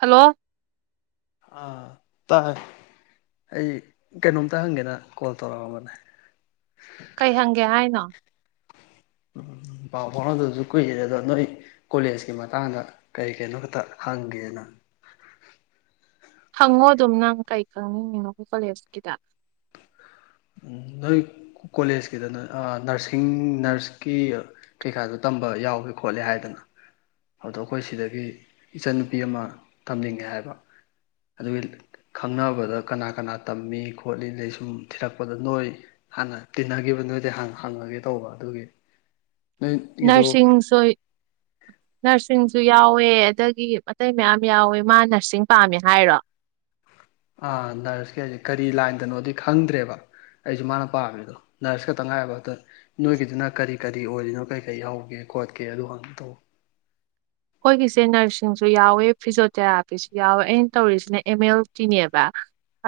hello ꯑꯥ ꯇꯥꯏ ꯑꯩ ꯀꯩꯅꯣꯝꯇ ꯍꯪꯒꯦꯅ ꯀꯣꯜ ꯇꯧꯔꯛꯑꯝꯕꯅꯦ ꯀꯩ ꯍꯪꯒꯦ ꯍꯥꯏꯅꯣ ꯎꯝ ꯄꯥꯎ ꯐꯥꯎꯅꯗꯁꯨ ꯀꯨꯏꯔꯦ ꯑꯗꯣ ꯅꯣꯏ ꯀꯣꯂꯦꯖꯀꯤ ꯃꯇꯥꯡꯗ ꯀꯔꯤ ꯀꯩꯅꯣ ꯈꯛꯇ ꯍꯪꯒꯦꯅ ꯍꯪꯉꯣ ꯑꯗꯨꯝ ꯅꯪ ꯀꯩ ꯈꯪꯅꯤꯡꯉꯤꯅꯣ ꯀꯣꯂꯦꯖꯀꯤꯗ ꯅꯣꯏ ꯀꯣꯂꯦꯖꯀꯤꯗꯅ‌ꯦ ꯅꯔꯁꯤꯡ ꯅꯔꯁꯒꯤ ꯀꯩꯀꯥꯗꯣ ꯇꯝꯕ ꯌꯥꯎꯑꯦ ꯈꯣꯠꯂꯦ ꯍꯥꯏꯗꯅ ꯑꯗꯣ ꯑꯩꯈꯣꯏ ꯁꯤꯗꯒꯤ ꯏꯆꯟꯅꯨꯄꯤ ꯑꯃ ꯇꯝꯅꯤꯡꯉꯦ ꯍꯥꯏꯕ ꯑꯗꯨꯒꯤ ꯈꯪꯅꯕꯗ ꯀꯅꯥ ꯀꯅꯥ ꯇꯝꯃꯤ ꯈꯣꯠꯂꯤ ꯑꯗꯩ ꯁꯨꯝ ꯊꯤꯔꯛꯄꯗ ꯅꯣꯏ ꯍꯥꯟꯅ ꯇꯤꯟꯅꯈꯤꯕ ꯅꯣꯏꯗ ꯍꯥꯟꯅ ꯍꯪꯉꯒꯦ ꯇꯧꯕ ꯑꯗꯨꯒꯤ ꯅꯣꯏꯒꯤꯗꯣ ꯅꯔꯁꯤꯡ ꯁꯣꯏ ꯅꯔꯁꯤꯡꯁꯨ ꯌꯥꯎꯋꯦ ꯑꯗꯒꯤ ꯑꯇꯩ ꯃꯌꯥꯝ ꯌꯥꯎꯋꯦ ꯃꯥ ꯅꯔꯁꯤꯡ ꯄꯥꯝꯃꯦ ꯍꯥꯏꯔꯣ ꯑꯥ ꯅꯔꯁꯀꯤ ꯍꯥꯏꯁꯦ ꯀꯔꯤ ꯂꯥꯏꯟꯗꯅꯣꯗꯤ ꯈꯪꯗ꯭ꯔꯦꯕ ꯑꯩꯁꯨ ꯃꯥꯅ ꯄꯥꯝꯃꯤꯗꯣ ꯅꯔꯁ ꯈꯇꯪ ꯉꯍꯥꯏꯕ ꯑꯗ ꯅꯣꯏꯒꯤꯗꯨꯅ ꯀꯔꯤ ꯀꯔꯤ ꯑꯣꯏꯔꯤꯅꯣ ꯀꯔꯤ ꯀꯔꯤ ꯌꯥꯎꯒꯦ ꯈꯣꯠꯀꯦ ꯑꯗꯨ ꯍꯪꯒꯦ ꯇꯧꯕ ꯑꯈꯣꯏꯒꯤꯁꯦ ꯅꯔꯁꯤꯡꯁꯨ ꯌꯥꯎꯋꯦ ꯐꯤꯖꫭꯊꯦꯔꯥꯄꯤꯁꯨ ꯌꯥꯎꯋꯦ ꯑꯩꯅ ꯇꯧꯔꯤꯁꯤꯅ ꯑꯦꯝ ꯑꯦꯜ ꯇꯤꯅꯦꯕ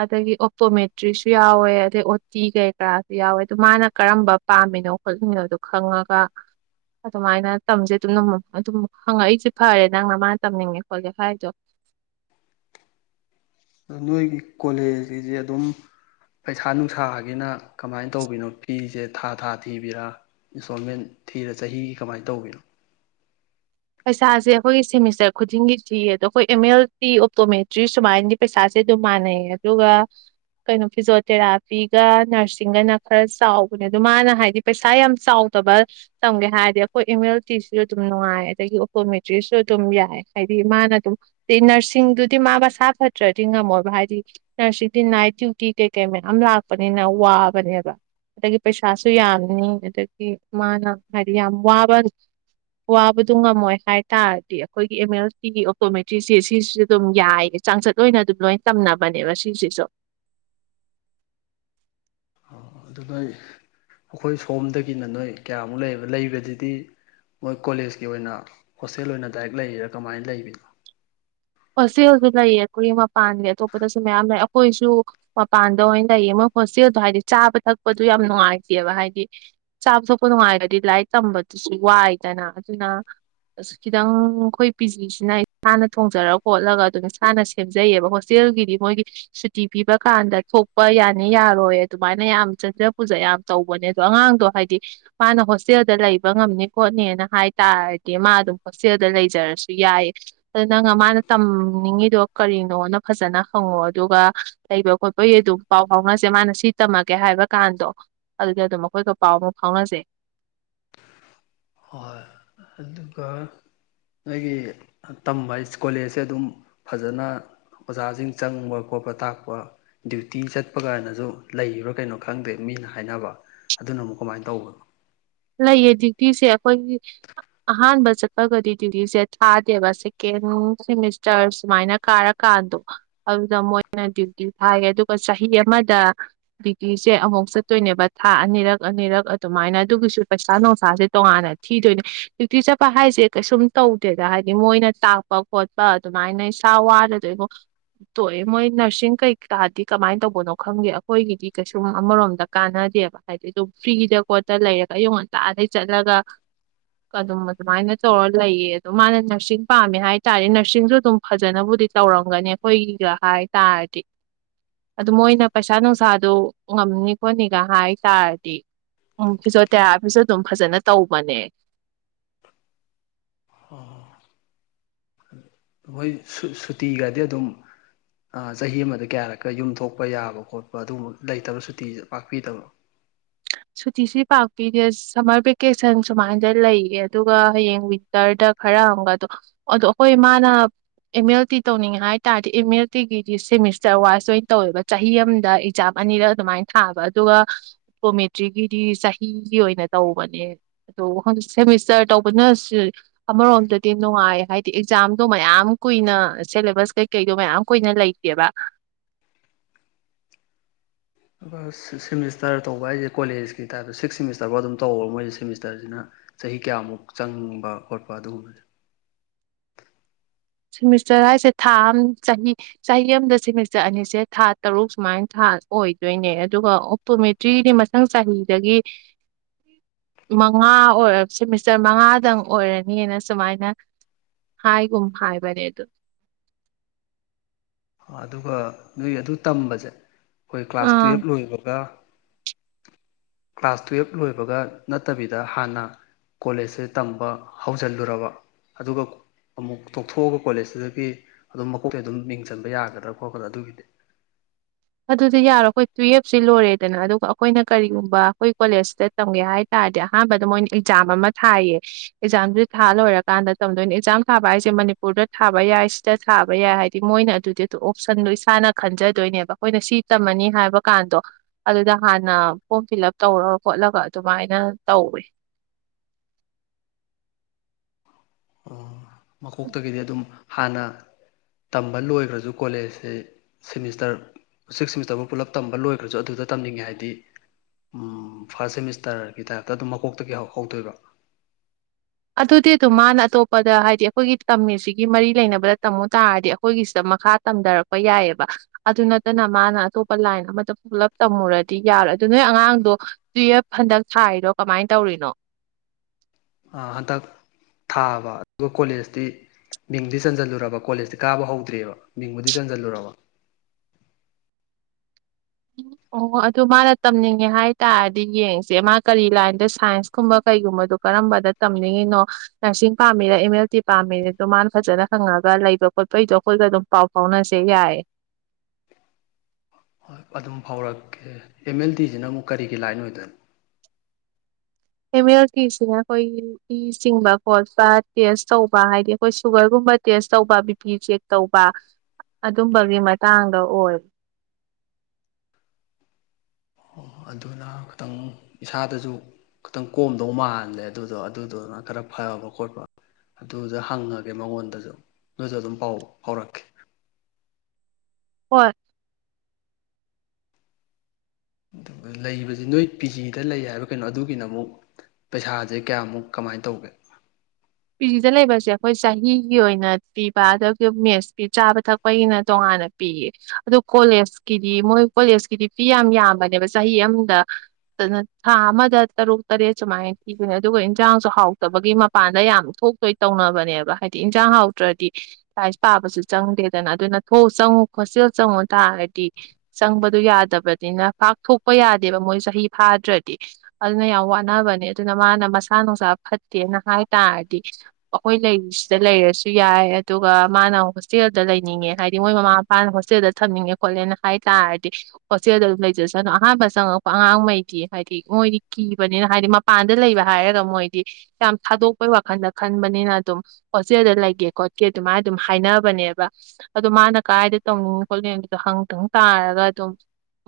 ꯑꯗꯒꯤ ꯑꯣꯞꯇꯣꯃꯦꯇ꯭ꯔꯤꯁꯨ ꯌꯥꯎꯋꯦ ꯑꯗꯩ ꯑꯣ ꯇꯤ ꯀꯩꯀꯔꯥꯁꯨ ꯌꯥꯎꯋꯦ ꯑꯗꯨ ꯃꯥꯅ ꯀꯔꯝꯕ ꯄꯥꯝꯃꯤꯅꯣ ꯈꯣꯠꯂꯤꯅꯣꯗ ꯈꯪꯉꯒ ꯑꯗꯨꯃꯥꯏꯅ ꯇꯝꯁꯦ ꯑꯗꯨꯝꯅ ꯑꯃꯛ ꯑꯗꯨꯝ ꯍꯪꯉꯛꯏꯁꯦ ꯐꯔꯦ ꯅꯪꯅ ꯃꯥꯅ ꯇꯝꯅꯤꯡꯉꯦ ꯈꯣꯠꯂꯦ ꯍꯥꯏꯗꯣ ꯗꯨ ꯅꯣꯏꯒꯤ ꯀꯣꯂꯦꯖꯒꯤꯗꯤ ꯑꯗꯨꯝ ꯄꯩꯁꯥ ꯅꯨꯡꯁꯥꯒꯤꯅ ꯀꯃꯥꯏꯅ ꯇꯧꯕꯤꯅꯣ ꯐꯤꯁꯦ ꯊꯥ ꯊꯥ ꯊꯤꯕꯤꯔꯥ ꯏꯟꯁꯇꯣꯜꯃꯦꯟ ꯊꯤꯔ ꯆꯍꯤꯒꯤ ꯀꯃꯥꯏꯅ ꯇꯧꯕꯤꯅꯣ ꯄꯩꯁꯥꯁꯦ ꯑꯈꯣꯏꯒꯤ ꯁꯦꯃꯤꯁꯇꯔ ꯈꯨꯗꯤꯡꯒꯤ ꯊꯤꯌꯦ ꯑꯗꯣ ꯑꯈꯣꯏ ꯑꯦꯝ ꯑꯦꯜ ꯇꯤ ꯑꯣꯞꯇꯣꯃꯦꯇ꯭ꯔꯤ ꯁꯨꯃꯥꯏꯅꯗꯤ ꯄꯩꯁꯥꯁꯦ ꯑꯗꯨꯝ ꯃꯥꯟꯅꯩꯌꯦ ꯑꯗꯨꯒ ꯀꯩꯅꯣ ꯐꯤꯖꯣꯊꯦꯔꯥꯄꯤꯒ ꯅꯔꯁꯤꯡꯒꯅ ꯈꯔ ꯆꯥꯎꯕꯅꯦ ꯑꯗꯣ ꯃꯥꯅ ꯍꯥꯏꯗꯤ ꯄꯩꯁꯥ ꯌꯥꯝꯅ ꯆꯥꯎꯗꯕ ꯇꯝꯒꯦ ꯍꯥꯏꯔꯗꯤ ꯑꯩꯈꯣꯏ ꯑꯦꯝ ꯑꯦꯜ ꯇꯤꯁꯨ ꯑꯗꯨꯝ ꯅꯨꯡꯉꯥꯏꯌꯦ ꯑꯗꯒꯤ ꯑꯣꯇꯣꯃꯦꯇ꯭ꯔꯤꯁꯨ ꯑꯗꯨꯝ ꯌꯥꯏ ꯍꯥꯏꯗꯤ ꯃꯥꯅ ꯑꯗꯨꯝ ꯑꯦ ꯅꯔꯁꯤꯡꯗꯨꯗꯤ ꯃꯥ ꯃꯁꯥ ꯐꯠꯇ꯭ꯔꯗꯤ ꯉꯝꯃꯣꯏꯕ ꯍꯥꯏꯗꯤ ꯅꯔꯁꯤꯡꯗꯤ ꯅꯥꯏꯠ ꯗ꯭ꯌꯨꯇꯤ ꯀꯩꯀꯩ ꯃꯌꯥꯝ ꯂꯥꯛꯄꯅꯤꯅ ꯋꯥꯕꯅꯦꯕ ꯑꯗꯒꯤ ꯄꯩꯁꯥꯁꯨ ꯌꯥꯝꯅꯤ ꯑꯗꯒꯤ ꯃꯥꯅ ꯍꯥꯏꯗꯤ ꯌꯥꯝ ꯋꯥꯕ ꯋꯥꯕ ꯑꯗꯨ ꯉꯝꯃꯣꯏ ꯍꯥꯏꯇꯥꯥꯔꯗꯤ ꯑꯩꯈꯣꯏꯒꯤ ꯑꯦꯝ ꯑꯦꯜ ꯇꯤꯒꯤ ꯑꯣꯇꯣꯃꯦꯇ꯭ꯔꯤꯁꯦ ꯁꯤꯁꯤꯁꯨ ꯑꯗꯨꯝ ꯌꯥꯏꯌꯦ ꯆꯥꯡꯆꯠ ꯑꯣꯏꯅ ꯑꯗꯨꯝ ꯂꯣꯏ ꯇꯝꯅꯕꯅꯦꯕ ꯁꯤꯁꯤꯁꯨ ꯑꯗꯨꯒ ꯑꯩ ꯑꯈꯣꯏ ꯁꯣꯝꯗꯒꯤꯅ ꯅꯣꯏ ꯀꯌꯥꯃꯨꯛ ꯂꯩꯕ ꯂꯩꯕꯗꯨꯗꯤ ꯃꯣꯏ ꯀꯣꯂꯦꯖꯀꯤ ꯑꯣꯏꯅ ꯍꯣꯁꯇꯦꯜ ꯑꯣꯏꯅ ꯗꯥꯏꯔꯦꯛ ꯂꯩꯔꯤꯔꯥ ꯀꯃꯥꯏꯅ ꯂꯩꯕꯤꯅꯣ ꯍꫭꯁꯇꯦꯜꯁꯨ ꯂꯩꯏ ꯑꯈꫭꯏ [unintelligible] ꯄꯥꯟꯒꯦ ꯑꯇꯣꯞꯄꯗꯁꯨ ꯃꯌꯥꯝ ꯃꯌꯥꯝ ꯑꯈꯣꯏꯁꯨ ꯃꯄꯥꯟꯗ ꯑꯣꯏꯅ ꯂꯩꯌꯦ ꯃꯣꯏ ꯍꯣꯁꯇꯦꯜꯗꯣ ꯍꯥꯏꯗꯤ ꯆꯥꯕ ꯊꯛꯄꯗ ꯌꯥꯝ ꯅꯨꯡꯉꯥꯏꯇꯦꯕ ꯍꯥꯏꯗꯤ ꯆꯥꯕ ꯊꯛꯄ ꯅꯨꯡꯉꯥꯏꯇ꯭ꯔꯗꯤ ꯂꯥꯏꯔꯤꯛ ꯇꯝꯕꯗꯨꯁꯨ ꯋꯥꯏꯗꯅ ꯑꯗꯨꯅ ꯑ ꯈꯤꯇꯪ ꯑꯩꯈꯣꯏ ꯄꯤ ꯖꯤꯁꯤꯅ ꯏꯁꯥꯅ ꯊꯣꯡꯖꯔ ꯈꯣꯠꯂꯒ ꯑꯗꯨꯝ ꯏꯁꯥꯅ ꯁꯦꯝꯖꯩꯌꯦꯕ ꯍꯣꯁꯇꯦꯜꯒꯤꯗꯤ ꯃꯣꯏꯒꯤ ꯁꯨꯇꯤ ꯄꯤꯕ ꯀꯥꯟꯗ ꯊꯣꯛꯄ ꯌꯥꯅꯤ ꯌꯥꯔꯣꯏ ꯑꯗꯨꯃꯥꯏꯅ ꯌꯥꯝ ꯖꯟꯖ ꯄꯨꯖꯥ ꯌꯥꯝ ꯇꯧꯕꯅꯦ ꯑꯗꯣ ꯑꯉꯥꯡꯗꯣ ꯍꯥꯏꯗꯤ ꯃꯥꯅ ꯍꯣꯁꯇꯦꯜꯗ ꯂꯩꯕ ꯉꯝꯅꯤ ꯈꯣꯠꯅꯤꯅ ꯍꯥꯏꯇꯥꯥꯔꯗꯤ ꯃꯥ ꯑꯗꯨꯝ ꯍꯣꯁꯇꯦꯜꯗ ꯂꯩꯖꯔꯁꯨ ꯌꯥꯏ ꯑꯗꯨ ꯅꯪꯅ ꯃꯥꯅ ꯇꯝꯅꯤꯡꯉꯤꯗꯣ ꯀꯔꯤꯅꯣꯅ ꯐꯖꯅ ꯍꯪꯉꯣ ꯑꯗꯨꯒ ꯂꯩꯕ ꯈꯣꯠꯄꯒꯤ ꯑꯗꯨꯝ ꯄꯥꯎ ꯐꯥꯎꯅꯁꯦ ꯃꯥꯅ ꯁꯤ ꯇꯝꯃꯒꯦ ꯍꯥꯏꯕꯀꯥꯟꯗꯣ ꯑꯗꯨꯗ ꯑꯗꯨꯝ ꯑꯈꯣꯏꯒ ꯄꯥꯎ ꯑꯃꯨꯛ ꯐꯥꯎꯅꯖꯦ ꯍꯣꯏ ꯑꯗꯨꯒ ꯅꯣꯏꯒꯤ ꯇꯝꯕ ꯍꯥꯏ ꯀꯣꯂꯦꯖꯁꯦ ꯑꯗꯨꯝ ꯐꯖꯅ ꯑꯣꯖꯥꯁꯤꯡ ꯆꯪꯕ ꯈꯣꯠꯄ ꯇꯥꯛꯄ ꯗ꯭ꯌꯨꯇꯤ ꯆꯠꯄ ꯀꯥꯏꯅꯁꯨ ꯂꯩꯕ꯭ꯔꯥ ꯀꯩꯅꯣ ꯈꯪꯗꯦ ꯃꯤꯅ ꯍꯥꯏꯅꯕ ꯑꯗꯨꯅ ꯑꯃꯨꯛ ꯀꯃꯥꯏꯅ ꯇꯧꯕꯅꯣ ꯂꯩꯌꯦ ꯗ꯭ꯌꯨꯇꯤꯁꯦ ꯑꯈꯣꯏꯒꯤ ꯑꯍꯥꯟꯕ ꯆꯠꯄꯒꯗꯤ ꯗ꯭ꯌꯨꯇꯤꯁꯦ ꯊꯥꯗꯦꯕ ꯁꯦꯀꯦꯟ ꯁꯦꯃꯤꯁꯇꯔ ꯁꯨꯃꯥꯏꯅ ꯀꯥꯔꯀꯥꯟꯗꯣ ꯑꯗꯨꯗ ꯃꯣꯏꯅ ꯗ꯭ꯌꯨꯇꯤ ꯊꯥꯏꯌꯦ ꯑꯗꯨꯒ ꯆꯍꯤ ꯑꯃꯗ ꯗ꯭ꯌꯨꯇꯤꯁꯦ ꯑꯃꯨꯛ ꯆꯠꯇꯣꯏꯅꯦꯕ ꯊꯥ ꯑꯅꯤꯔꯛ ꯑꯅꯤꯔꯛ ꯑꯗꯨꯃꯥꯏꯅ ꯑꯗꯨꯒꯤꯁꯨ ꯄꯩꯁꯥ ꯅꯨꯡꯁꯥꯁꯦ ꯇꯣꯉꯥꯟꯅ ꯊꯤꯗꯣꯏꯅꯦ ꯗ꯭ꯌꯨꯇꯤ ꯆꯠꯄ ꯍꯥꯏꯁꯦ ꯀꯩꯁꯨꯝ ꯇꯧꯗꯦꯗ ꯍꯥꯏꯗꯤ ꯃꯣꯏꯅ ꯇꯥꯛꯄ ꯈꯣꯠꯄ ꯑꯗꯨꯃꯥꯏꯅꯦ ꯏꯁꯥ ꯋꯥꯗ [unintelligible] ꯗꯣꯏ ꯇꯣꯛꯑꯦ ꯃꯣꯏ ꯅꯔꯁꯤꯡ ꯀꯩꯀꯥꯗꯤ ꯀꯃꯥꯏꯅ ꯇꯧꯕꯅꯣ ꯈꯪꯗꯦ ꯑꯈꯣꯏꯒꯤꯗꯤ ꯀꯩꯁꯨꯝ ꯑꯃꯔꯣꯝꯗ ꯀꯥꯟꯅꯗꯦꯕ ꯍꯥꯏꯗꯤ ꯑꯗꯨꯝ ꯐ꯭ꯔꯤꯗ ꯈꯣꯠꯇ ꯂꯩꯌꯦ ꯑꯌꯨꯛ ꯉꯥꯟꯟꯇꯥꯗꯩ ꯆꯠꯂꯒ ꯑꯗꯨꯝ ꯑꯗꯨꯃꯥꯏꯅ ꯇꯧꯔ ꯂꯩꯌꯦ ꯑꯗꯣ ꯃꯥꯅ ꯅꯔꯁꯤꯡ ꯄꯥꯝꯃꯦ ꯍꯥꯏꯇꯥꯥꯔꯗꯤ ꯅꯔꯁꯤꯡꯁꯨ ꯑꯗꯨꯝ ꯐꯖꯅꯕꯨꯗꯤ ꯇꯧꯔꯝꯒꯅꯤ ꯑꯈꯣꯏꯒꯤꯒ ꯍꯥꯏ ꯇꯥꯔꯗꯤ ꯑꯗꯨ ꯃꯣꯏꯅ ꯄꯩꯁꯥ ꯅꯨꯡꯁꯥꯗꯨ ꯉꯝꯅꯤ ꯈꯣꯠꯅꯤꯒ ꯍꯥꯏ ꯇꯥꯔꯗꯤ ꯎꯝ ꯏꯆꯠ ꯇꯌꯥꯕꯤꯁꯨ ꯑꯗꯨꯝ ꯐꯖꯅ ꯇꯧꯕꯅꯦ ꯃꫭꯏ ꯁꯨ ꯁꯨꯇꯤꯒꯗꯤ ꯑꯗꯨꯝ ꯆꯍꯤ ꯑꯃꯗ ꯀꯌꯥꯔꯛꯀ ꯌꯨꯝ ꯊꯣꯛꯄ ꯌꯥꯕ ꯈꯣꯠꯄ ꯑꯗꯨꯒꯨꯝꯕ ꯂꯩꯇꯕ ꯁꯨꯇꯤꯁꯦ ꯄꯥꯛ ꯄꯤꯗꯕ ꯁꯨꯇꯤꯁꯤ ꯄꯥꯛꯄꯤꯗꯦ ꯁꯝꯃꯔ ꯚꯦꯀꯦꯁꯟ ꯁꯨꯃꯥꯏꯗ ꯂꯩꯌꯦ ꯑꯗꯨꯒ ꯍꯌꯦꯡ ꯋꯤꯟꯇꯔꯗ ꯈꯔ ꯑꯃꯒꯗꯣ ꯑꯗꯣ ꯑꯩꯈꯣꯏ ꯃꯥꯅ ꯑꯦꯝ ꯑꯦꯜ ꯇꯤ ꯇꯧꯅꯤꯡꯉꯦ ꯍꯥꯏꯇꯥꯥꯔꯗꯤ ꯑꯦꯝ ꯑꯦꯜ ꯇꯤꯒꯤꯗꯤ ꯁꯦꯃꯤꯁꯇꯔ ꯋꯥꯏꯁꯇ ꯑꯣꯏꯅ ꯇꯧꯋꯦꯕ ꯆꯍꯤ ꯑꯃꯗ ꯑꯦꯛꯖꯥꯝ ꯑꯅꯤꯔꯛ ꯑꯗꯨꯃꯥꯏꯅ ꯊꯥꯕ ꯑꯗꯨꯒ ꯑꫭꯞꯇꫭꯃꯦ ꯇ꯭ꯔꯤꯒꯤꯗꯤ ꯆꯍꯤꯒꯤ ꯑꯣꯏꯅ ꯇꯧꯕꯅꯦ ꯑꯗꯣ ꯍꯪ ꯁꯦꯃꯤꯁꯇꯔ ꯇꯧꯕꯅꯁꯨ ꯑꯃꯔꯣꯝꯗꯗꯤ ꯅꯨꯡꯉꯥꯏ ꯍꯥꯏꯗꯤ ꯑꯦꯛꯖꯥꯝꯗꯣ ꯃꯌꯥꯝ ꯀꯨꯏꯅ ꯁꯦꯂꯦꯕꯁ ꯀꯩꯀꯩꯗꯣ ꯃꯌꯥꯝ ꯀꯨꯏꯅ ꯂꯩꯇꯦꯕ [unintelligible] ꯁꯦꯃꯤꯁꯇꯔ ꯇꯧꯕ ꯍꯥꯏꯁꯦ ꯀꯣꯂꯦꯖꯀꯤ ꯇꯥꯏꯞꯇ ꯁꯤꯛꯁ ꯁꯦꯃꯤꯁꯇꯔ ꯕꯥꯎ ꯑꯗꯨꯝ ꯇꯧꯔꯕ ꯃꯣꯏꯁꯦ ꯁꯦꯃꯤꯁꯇꯔꯁꯤꯅ ꯆꯍꯤ ꯀꯌꯥꯃꯨꯛ ꯆꯪꯕ ꯈꯣꯠꯄ ꯑꯗꯨꯒꯨꯝꯕ ꯁꯦꯃꯤꯁꯇꯔ ꯍꯥꯏꯁꯦ ꯊꯥ ꯑꯝ ꯆꯍꯤ ꯆꯍꯤ ꯑꯃꯗ ꯁꯦꯃꯤꯁꯇꯔ ꯑꯅꯤꯁꯦ ꯊꯥ ꯇꯔꯨꯛ ꯁꯨꯃꯥꯏꯅ ꯊꯥ ꯑꯣꯏꯗꯣꯏꯅꯦ ꯑꯗꯨꯒ ꯑꯣꯞꯇꯣꯃꯦꯇ꯭ꯔꯤꯗꯤ ꯃꯊꯪ ꯆꯍꯤꯗꯒꯤ ꯃꯉꯥ ꯑꯣꯏꯔ ꯁꯦꯃꯤꯁꯇꯔ ꯃꯉꯥꯗꯪ ꯑꯣꯏꯔꯅꯤꯅ ꯁꯨꯃꯥꯏꯅ ꯍꯥꯏꯒꯨꯝ ꯍꯥꯏꯕ ꯃꯔꯦ ꯗꯨ ꯑꯗꯨꯒ ꯅꯣꯏ ꯑꯗꯨ ꯇꯝꯕꯁꯦ ꯍꯣꯏ ꯀ꯭ꯂꯥꯁ ꯑꯥ ꯇꯨꯌꯦꯞ ꯂꯣꯏꯕꯒ ꯀ꯭ꯂꯥꯁ ꯇꯨꯌꯦꯜꯞ ꯂꯣꯏꯕꯒ ꯅꯠꯇꯕꯤꯗ ꯍꯥꯟꯅ ꯀꯣꯂꯦꯖꯁꯤ ꯇꯝꯕ ꯍꯧꯖꯤꯜꯂꯨꯔꯕ ꯑꯗꯨꯒ ꯑꯃꯨꯛ ꯇꯣꯛꯊꯣꯛꯑꯒ ꯀꯣꯂꯦꯖꯇꯨꯗꯒꯤ ꯑꯗꯨꯝ ꯃꯈꯀꯣꯛꯇꯒꯤ ꯑꯗꯨꯝ ꯃꯤꯡ ꯆ ꯆꯟꯕ ꯌꯥꯒꯗ꯭ꯔꯥ ꯈꯣꯠꯀꯗ꯭ꯔꯥ ꯑꯗꯨꯒꯤꯗꯤ ꯑꯗꯨꯗꯤ ꯌꯥꯔꯣ ꯑꯩꯈꯣꯏ ꯇꯨꯌꯦꯜꯞꯁꯤ ꯂꯣꯏꯔꯦꯗꯅ ꯑꯗꯨꯒ ꯑꯩꯈꯣꯏꯅ ꯀꯔꯤꯒꯨꯝꯕ ꯑꯩꯈꯣꯏ ꯀꯣꯂꯦꯖꯇ ꯇꯝꯒꯦ ꯍꯥꯏ ꯇꯥꯔꯗꯤ ꯑꯍꯥꯟꯕꯗ ꯃꯣꯏꯅ ꯑꯦꯛꯖꯥꯝ ꯑꯃ ꯊꯥꯏꯌꯦ ꯑꯦꯛꯖꯥꯝꯗꯨ ꯊꯥ ꯂꯣꯏꯔꯀꯥꯟꯗ ꯇꯝꯗꯣꯏꯅꯦ ꯑꯦꯛꯖꯥꯝ ꯊꯥꯕ ꯍꯥꯏꯁꯦ ꯃꯅꯤꯄꯨꯔꯗ ꯊꯥꯕ ꯌꯥꯏ ꯁꯤꯗ ꯊꯥꯕ ꯌꯥꯏ ꯍꯥꯏꯗꯤ ꯃꯣꯏꯅ ꯑꯗꯨꯗꯤ ꯑꯗꯨ ꯑꯣꯞꯁꯟꯗꯣ ꯏꯁꯥꯅ ꯈꯟꯖꯗꯣꯏꯅꯦꯕ ꯑꯈꯣꯏꯅ ꯁꯤ ꯇꯝꯃꯅꯤ ꯍꯥꯏꯕꯀꯥꯟꯗꯣ ꯑꯗꯨꯗ ꯍꯥꯟꯅ ꯐꯣꯝ ꯐꯤꯜ ꯎꯞ ꯇꯧꯔꯒ ꯈꯣꯠꯂꯒ ꯑꯗꯨꯃꯥꯏꯅ ꯇꯧꯋꯦ ꯑꯣ ꯃꯀꯣꯛꯇꯒꯤꯗꯤ ꯑꯗꯨꯝ ꯍꯥꯟꯅ ꯇꯝꯕ ꯂꯣꯏꯒ꯭ꯔꯁꯨ ꯀꯣꯂꯦꯖꯁꯦ ꯁꯦꯃꯤꯁꯇꯔ ꯁꯤꯛꯁ ꯁꯦꯃꯤꯁꯇꯔꯕꯥꯎ ꯄꯨꯜꯂꯞ ꯇꯝꯕ ꯂꯣꯏꯈ꯭ꯔꯁꯨ ꯑꯗꯨꯗ ꯇꯝꯅꯤꯡꯉꯦ ꯍꯥꯏꯗꯤ ꯐꯥꯔꯁ ꯁꯦꯃꯤꯁꯇꯔꯒꯤ ꯇꯥꯏꯞꯇ ꯑꯗꯨꯝ ꯃꯀꯣꯛꯇꯒꯤ ꯍꯧꯗꯣꯏꯕ ꯑꯗꯨꯗꯤ ꯑꯗꯨ ꯃꯥꯅ ꯑꯇꯣꯞꯄꯗ ꯍꯥꯏꯗꯤ ꯑꯩꯈꯣꯏꯒꯤ ꯇꯝꯃꯤꯁꯤꯒꯤ ꯃꯔꯤ ꯂꯩꯅꯕꯗ ꯇꯝꯃꯨ ꯇꯥꯔꯗꯤ ꯑꯩꯈꯣꯏꯒꯤꯁꯤꯗ ꯃꯈꯥ ꯇꯝꯗꯔꯛꯄ ꯌꯥꯏꯑꯕ ꯑꯗꯨ ꯅꯠꯇꯅ ꯃꯥꯅ ꯑꯇꯣꯞꯄ ꯂꯥꯏꯟ ꯑꯃꯗ ꯄꯨꯂꯞ ꯇꯝꯃꯨꯔꯗꯤ ꯌꯥꯔꯣꯏ ꯑꯗꯨ ꯅꯣꯏ ꯑꯉꯥꯡꯗꯣ ꯇꯨꯌꯦꯞ ꯍꯟꯗꯛ ꯊꯥꯔꯤꯔꫭ ꯀꯃꯥꯏꯅ ꯇꯧꯔꯤꯅꯣ ꯑꯩ ꯍꯟꯗꯛ ꯊꯥꯕ ꯑꯗꯨꯒ ꯀꯣꯂꯦꯖꯇꯤ ꯃꯤꯡꯗꯤ ꯆꯟꯖꯜꯂꯨꯔꯕ ꯀꯣꯂꯦꯖꯇꯤ ꯀꯥꯕ ꯍꯧꯗ꯭ꯔꯤꯑꯕ ꯃꯤꯡꯕꯨꯗꯤ ꯆꯟꯖꯜꯂꯨꯔꯕ ꯑꯣ ꯑꯗꯨ ꯃꯥꯅ ꯇꯝꯅꯤꯡꯉꯦ ꯍꯥꯏ ꯇꯥꯔꯗꯤ ꯌꯦꯡꯁꯦ ꯃꯥ ꯀꯔꯤ ꯂꯥꯏꯟꯗ ꯁꯥꯏꯟꯁꯀꯨꯝꯕ ꯀꯩꯒꯨꯝꯕꯗꯣ ꯀꯔꯝꯕꯗ ꯇꯝꯅꯤꯡꯉꯤꯅꯣ ꯅꯔꯁꯤꯡ ꯄꯥꯝꯃꯤꯔ ꯑꯦꯝ ꯑꯦꯜ ꯇꯤ ꯄꯥꯝꯃꯤꯔꯗꯣ ꯃꯥꯅ ꯐꯖꯅ ꯍꯪꯉꯒ ꯂꯩꯕ ꯈꯣꯠꯄꯒꯤꯗꯣ ꯑꯩꯈꯣꯏꯗ ꯑꯗꯨꯝ ꯄꯥꯎ ꯐꯥꯎꯅꯁꯦ ꯌꯥꯏ ꯑꯗꯨꯝ ꯐꯥꯎꯔꯛꯀꯦ ꯑꯦꯝ ꯑꯦꯜ ꯗꯤꯁꯤꯅ ꯑꯃꯨꯛ ꯀꯔꯤꯒꯤ ꯂꯥꯏꯟ ꯑꯣꯏꯗꯣꯏꯅꯣ ꯑꯦꯝ ꯑꯦꯜ ꯇꯤꯁꯤꯅ ꯑꯩꯈꯣꯏꯒꯤ ꯏ ꯆꯤꯡꯕ ꯈꯣꯠꯄ ꯇꯦꯁ ꯇꯧꯕ ꯍꯥꯏꯗꯤ ꯑꯩꯈꯣꯏ ꯁꯨꯒꯔꯒꯨꯝꯕ ꯇꯦꯁ ꯇꯧꯕ ꯕꯤ ꯄꯤ ꯆꯦꯛ ꯇꯧꯕ ꯑꯗꯨꯝꯕꯒꯤ ꯃꯇꯥꯡꯗ ꯑꯣꯏ ꯑꯣ ꯑꯗꯨꯅ ꯈꯤꯇꯪ ꯏꯁꯥꯗꯁꯨ ꯈꯤꯇꯪ ꯀꯣꯝꯗꯧ ꯃꯥꯜꯂꯦ ꯑꯗꯨꯗꯣ ꯑꯗꯨꯗꯨꯅ ꯈꯔ ꯐꯕ ꯈꯣꯠꯄ ꯑꯗꯨꯗ ꯍꯪꯉꯒꯦ ꯃꯉꯣꯟꯗꯁꯨ ꯅꯣꯏꯁꯨ ꯑꯗꯨꯝ ꯄꯥꯎ ꯐꯥꯎꯔꯛꯀꯦ ꯍꯣꯏ ꯑꯗꯨꯒ ꯂꯩꯕꯁꯦ ꯅꯣꯏ ꯄꯤ ꯖꯤꯗ ꯂꯩ ꯍꯥꯏꯕ ꯀꯩꯅꯣ ꯑꯗꯨꯒꯤꯅ ꯑꯃꯨꯛ ꯄꯩꯁꯥꯁꯦ ꯀꯌꯥꯃꯨꯛ ꯀꯃꯥꯏꯅ ꯇꯧꯒꯦ ꯄꯤꯖꯤꯗ ꯂꯩꯕꯁꯦ ꯑꯩꯈꯣꯏ ꯆꯍꯤꯒꯤ ꯑꯣꯏꯅ ꯄꯤꯕ ꯑꯗꯨꯒ ꯃꯦꯠꯁꯀꯤ ꯆꯥꯕ ꯊꯛꯄꯒꯤꯅ ꯇꯣꯉꯥꯟꯅ ꯄꯤꯌꯦ ꯑꯗꯨ ꯀꯣꯂꯦꯖꯀꯤꯗꯤ ꯃꯣꯏ ꯀꯣꯂꯦꯖꯀꯤꯗꯤ ꯐꯤ ꯌꯥꯝ ꯌꯥꯝꯕꯅꯦꯕ ꯆꯍꯤ ꯑꯃꯗ ꯑꯗꯨꯅ ꯊꯥ ꯑꯃꯗ ꯇꯔꯨꯛ ꯇꯔꯦꯠ ꯁꯨꯃꯥꯏꯅ ꯊꯤꯕꯅꯦ ꯑꯗꯨꯒ ꯏꯟꯖꯥꯡꯁꯨ ꯍꯥꯎꯇꯕꯒꯤ ꯃꯄꯥꯟꯗ ꯌꯥꯝ ꯊꯣꯛꯇꯣꯏ ꯇꯧꯅꯕꯅꯦꯕ ꯍꯥꯏꯗꯤ ꯏꯟꯖꯥꯡ ꯍꯥꯎꯗ꯭ꯔꯗꯤ ꯂꯥꯏꯁ ꯄꯥꯕꯁꯨ ꯆꯪꯗꯦꯗꯅ ꯑꯗꯨꯅꯎ ꯆꯪꯉꯨ ꯈꯣꯆꯦꯜ ꯆꯪꯉꯨ ꯇꯥꯔꯗꯤ ꯆꯪꯕꯗ ꯌꯥꯗꯕꯅꯤꯅ ꯄꯥꯛ ꯊꯣꯛꯄ ꯌꯥꯗꯦꯕ ꯃꯣꯏ ꯆꯍꯤ ꯐꯥꯗ꯭ꯔꯗꯤ ꯑꯗꯨꯅ ꯌꯥꯝ ꯋꯥꯅꯕꯅꯦ ꯑꯗꯨꯅ ꯃꯥꯅ ꯃꯁꯥ ꯅꯨꯡꯁꯥ ꯐꯠꯇꯦꯅ ꯍꯥꯏ ꯇꯥꯔꯥꯗꯤ ꯍꯥꯏꯗꯤ ꯑꯩꯈꯣꯏ ꯂꯩꯔꯤꯁꯤꯗ ꯂꯩꯔꯁꯨ ꯌꯥꯏ ꯑꯗꯨꯒ ꯃꯥꯅ ꯍꯣꯁꯇꯦꯜꯗ ꯂꯩꯅꯤꯡꯉꯦ ꯍꯥꯏꯗꯤ ꯃꯣꯏ ꯃꯃꯥ ꯃꯄꯥꯅ ꯍꯣꯁꯇꯦꯜꯗ ꯊꯝꯅꯤꯡꯉꯦ ꯈꯣꯠꯂꯦꯅ ꯍꯥꯏꯇꯥꯥꯔꯗꯤ ꯍꯣꯁꯇꯦꯜꯗ ꯑꯗꯨꯝ ꯂꯩꯖꯁꯅꯨ ꯑꯍꯥꯟꯕ ꯆꯪꯉꯛꯄ ꯑꯉꯥꯡꯉꯩꯗꯤ ꯍꯥꯏꯗꯤ ꯃꯣꯏꯗꯤ ꯀꯤꯕꯅꯤꯅ ꯍꯥꯏꯗꯤ ꯃꯄꯥꯟꯗ ꯂꯩꯕ ꯍꯥꯏꯔꯒ ꯃꯣꯏꯗꯤ ꯌꯥꯝ ꯊꯥꯗꯣꯛꯄꯩ ꯋꯥ ꯈꯟꯗ ꯈꯟꯕꯅꯤꯅ ꯑꯗꯨꯝ ꯍꯣꯁꯇꯦꯜꯗ ꯂꯩꯒꯦ ꯈꯣꯠꯀꯦ ꯑꯗꯨꯃꯥꯏꯅ ꯑꯗꯨꯝ ꯍꯥꯏꯅꯕꯅꯦꯕ ꯑꯗꯣ ꯃꯥꯅ ꯀꯗꯥꯥꯏꯗ ꯇꯧꯅꯤꯡꯉꯤ ꯈꯣꯠꯅꯤꯡꯉ ꯑꯗꯨꯗꯣ ꯍꯪꯛꯇꯪ ꯇꯥꯔꯒ ꯑꯗꯨꯝ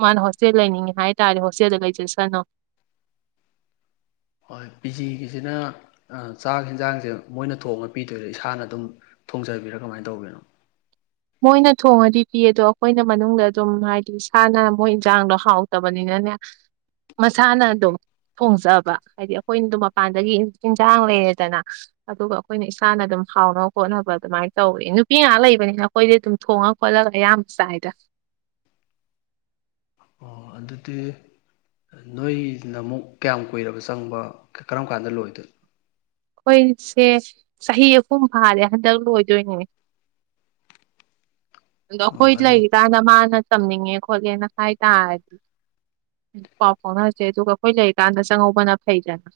ꯃꯥꯅ ꯍꯪꯆꯤꯠ ꯂꯩꯅꯤꯡꯉꯦ ꯍꯥꯏ ꯇꯥꯔꯗꯤ ꯍꯣꯁꯇꯦꯜꯗ ꯂꯩꯖꯁꯅꯨ ꯍꯣꯏ ꯄꯤ ꯖꯤꯒꯤꯁꯤꯅ ꯆꯥꯛ ꯌꯦꯟꯖꯥꯡꯁꯦ ꯃꯣꯏꯅ ꯊꯣꯡꯉ ꯄꯤꯗꯣꯏꯗ ꯏꯁꯥꯅ ꯑꯗꯨꯝ ꯊꯣꯡꯖꯕꯤꯔꯥ ꯀꯃꯥꯏꯅ ꯇꯧꯕꯤꯅꯣ ꯃꯣꯏꯅ ꯊꯣꯡꯉꯗꯤ ꯄꯤꯌꯦ ꯑꯗꯣ ꯑꯩꯈꯣꯏꯅ ꯃꯅꯨꯡꯗ ꯑꯗꯨꯝ ꯍꯥꯏꯗꯤ ꯏꯁꯥꯅ ꯃꯣꯏ ꯏꯟꯁꯥꯡꯗꯣ ꯍꯥꯎꯇꯕꯅꯤꯅꯅꯦ ꯃꯁꯥꯅ ꯑꯗꯨꯝ ꯊꯣꯡꯖꯕ ꯍꯥꯏꯗꯤ ꯑꯩꯈꯣꯏꯅ ꯑꯗꯨꯝ ꯃꯄꯥꯟꯗꯒꯤ ꯏꯟꯁꯥꯡ ꯂꯩꯔꯦꯗꯅ ꯑꯗꯨꯒ ꯑꯩꯈꯣꯏꯅ ꯏꯁꯥꯅ ꯑꯗꯨꯝ ꯍꯥꯎꯅꯕ ꯈꯣꯠꯅꯕ ꯑꯗꯨꯃꯥꯏꯅ ꯇꯧꯋꯦ ꯅꯨꯄꯤ ꯉꯥꯏꯍꯥꯛ ꯂꯩꯕꯅꯤꯅ ꯍꯣꯏꯗꯤ ꯑꯗꯨꯝ ꯊꯣꯡꯉ ꯈꯣꯠꯂꯒ ꯑꯌꯥꯝꯕ ꯆꯥꯏꯗ ꯑꯣ ꯑꯗꯨꯗꯤ ꯅꯣꯏꯅ ꯑꯃꯨꯛ ꯀꯌꯥꯝ ꯀꯨꯏꯔꯕ ꯆꯪꯕ ꯀꯔꯝ ꯀꯥꯟꯗ ꯂꯣꯏꯗꯣꯏ ꯑꯩꯈꯣꯏꯁꯦ ꯆꯍꯤ ꯑꯍꯨꯝ ꯐꯥꯔꯦ ꯍꯟꯗꯛ ꯂꯣꯏꯗꯣꯏꯅꯦ ꯑꯗꯣ ꯑꯥ ꯑꯈꯣꯏ ꯑꯗꯨ ꯂꯩꯔꯤ ꯀꯟꯗ ꯃꯥꯅ ꯇꯝꯅꯤꯡꯉꯦ ꯈꯣꯠꯂꯦꯅ ꯍꯥꯏ ꯇꯔꯗꯤ ꯄꯥꯎ ꯐꯥꯎꯅꯔꯁꯦ ꯑꯗꯨꯒ ꯑꯩꯈꯣꯏ ꯂꯩꯔꯤꯀꯥꯟꯗ ꯆꯪꯉꯧꯕꯅ ꯐꯩꯗꯅ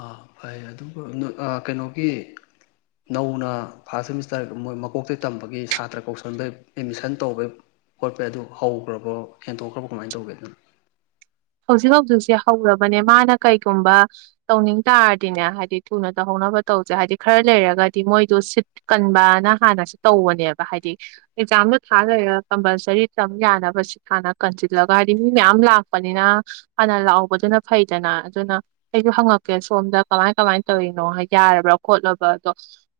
ꯑꯥ ꯐꯩ ꯑꯗꯨꯕꯨ ꯀꯩꯅꯣꯒꯤ ꯅꯧꯅ ꯐꯥꯔꯁ ꯁꯦꯃꯤꯁꯇꯔ ꯃꯣꯏ ꯃꯀꯣꯛꯇꯒꯤ ꯇꯝꯕꯒꯤ ꯁꯥꯇ꯭ꯔ ꯀꯧꯁꯟꯕꯩ ꯑꯦꯠꯃꯤꯁꯟ ꯇꯧꯕꯩ ꯈꯣꯠꯄꯩ ꯑꯗꯨ ꯍꯧꯈ꯭ꯔꯕꯣ ꯍꯦꯟꯗꯣꯛꯈ꯭ꯔꯕꯣ ꯀꯃꯥꯏꯅ ꯇꯧꯒꯦ ꯍꯧꯖꯤꯛ ꯍꯧꯖꯤꯛꯁꯦ ꯍꯧꯔꯕꯅꯦ ꯃꯥꯅ ꯀꯩꯒꯨꯝꯕ ꯇꯧꯅꯤꯡ ꯇꯥꯔꯗꯤꯅꯦ ꯍꯥꯏꯗꯤ ꯊꯨꯅ ꯇꯧꯍꯧꯅꯕ ꯇꯧꯁꯦ ꯍꯥꯏꯗꯤ ꯈꯔ ꯂꯩꯔꯒꯗꯤ ꯃꯣꯏꯗꯣ ꯁꯤꯠ ꯀꯟꯕꯅ ꯍꯥꯟꯅꯁꯨ ꯇꯧꯕꯅꯦꯕ ꯍꯥꯏꯗꯤ ꯑꯦꯛꯖꯥꯝꯗꯣ ꯊꯥ ꯂꯩꯔꯒ ꯀꯝꯄꯜꯁꯔꯤ ꯇꯝ ꯌꯥꯅꯕ ꯁꯤꯠ ꯍꯥꯟꯅ ꯀꯟꯁꯤꯜꯂꯒ ꯍꯥꯏꯗꯤ ꯃꯤ ꯃꯌꯥꯝ ꯂꯥꯛꯄ ꯅꯤꯅ ꯍꯥꯟꯅ ꯂꯥꯛꯍꯧꯕꯗꯨꯅ ꯐꯩꯗꯅ ꯑꯗꯨꯅ ꯑꯩꯁꯨ ꯍꯪꯉꯛꯀꯦ ꯁꯣꯝꯗ ꯀꯃꯥꯏ ꯀꯃꯥꯏꯅ ꯇꯧꯔꯤꯅꯣ ꯍꯥꯏ ꯌꯥꯔꯕ꯭ꯔꯥ ꯈꯣꯠꯂꯕ ꯑꯗꯣ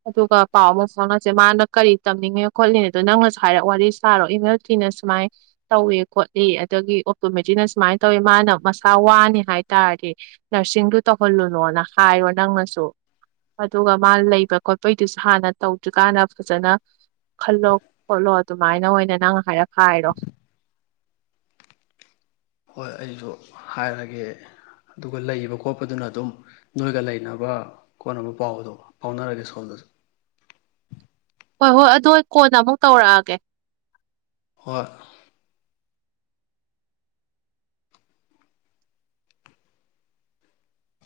ꯑꯗꯨꯒ ꯄꯥꯎ ꯑꯃ ꯐꯥꯎꯉꯁꯦ ꯃꯥꯅ ꯀꯔꯤ ꯇꯝꯅꯤꯡꯉꯦ ꯈꯣꯠꯅꯤꯡꯉꯦꯗꯣ ꯅꯪꯅꯁꯨ ꯍꯥꯏꯔ ꯋꯥꯔꯤ ꯁꯥꯔꯣ ꯏꯃꯦꯜ ꯊꯤꯅ ꯁꯨꯃꯥꯏꯅ ꯇꯧꯋ ꯈꯣꯠꯂꯤ ꯑꯗꯒꯤ ꯑꯣꯇꯣꯃꯦꯇꯤꯛꯅ ꯁꯨꯃꯥꯏꯅ ꯇꯧꯋꯤ ꯃꯥꯅ ꯃꯁꯥ ꯋꯥꯅꯤ ꯍꯥꯏꯇꯥꯥꯔꯗꯤ ꯅꯔꯁꯤꯡꯗꯨ ꯇꯧꯍꯜꯂꯨꯅꯣꯅ ꯍꯥꯏꯔꯣ ꯅꯪꯅꯁꯨ ꯑꯗꯨꯒ ꯃꯥꯅ ꯂꯩꯕ ꯈꯣꯠꯄꯩꯗꯨꯁꯨ ꯍꯥꯟꯅ ꯇꯧꯗ꯭ꯔꯤꯀꯥꯟꯗ ꯐꯖꯅ ꯈꯜꯂꯣ ꯈꯣꯠꯂꯣ ꯑꯗꯨꯃꯥꯏꯅ ꯑꯣꯏꯅ ꯅꯪ ꯍꯥꯏꯔ ꯍꯥꯏꯔꯣ ꯍꯣꯏ ꯑꯩꯁꯨ ꯍꯥꯏꯔꯒꯦ ꯑꯗꯨꯒ ꯂꯩꯕ ꯈꯣꯠꯄꯗꯨꯅ ꯑꯗꯨꯝ ꯅꯣꯏꯒ ꯂꯩꯅꯕ ꯈꯣꯠꯅꯕ ꯄꯥꯎꯗꯣ ꯐꯥꯎꯅꯔꯒꯦ ꯁꯣꯝꯗꯁꯨ ꯍꯣꯏ ꯍꯣꯏ ꯑꯗꯨ ꯑꯩ ꯀꯣꯟꯅꯥ ꯑꯃꯨꯛ ꯇꯧꯔꯛꯑꯒꯦ ꯍꯣꯏ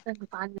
ꯅꯡ ꯅꯨꯄꯥꯅꯥ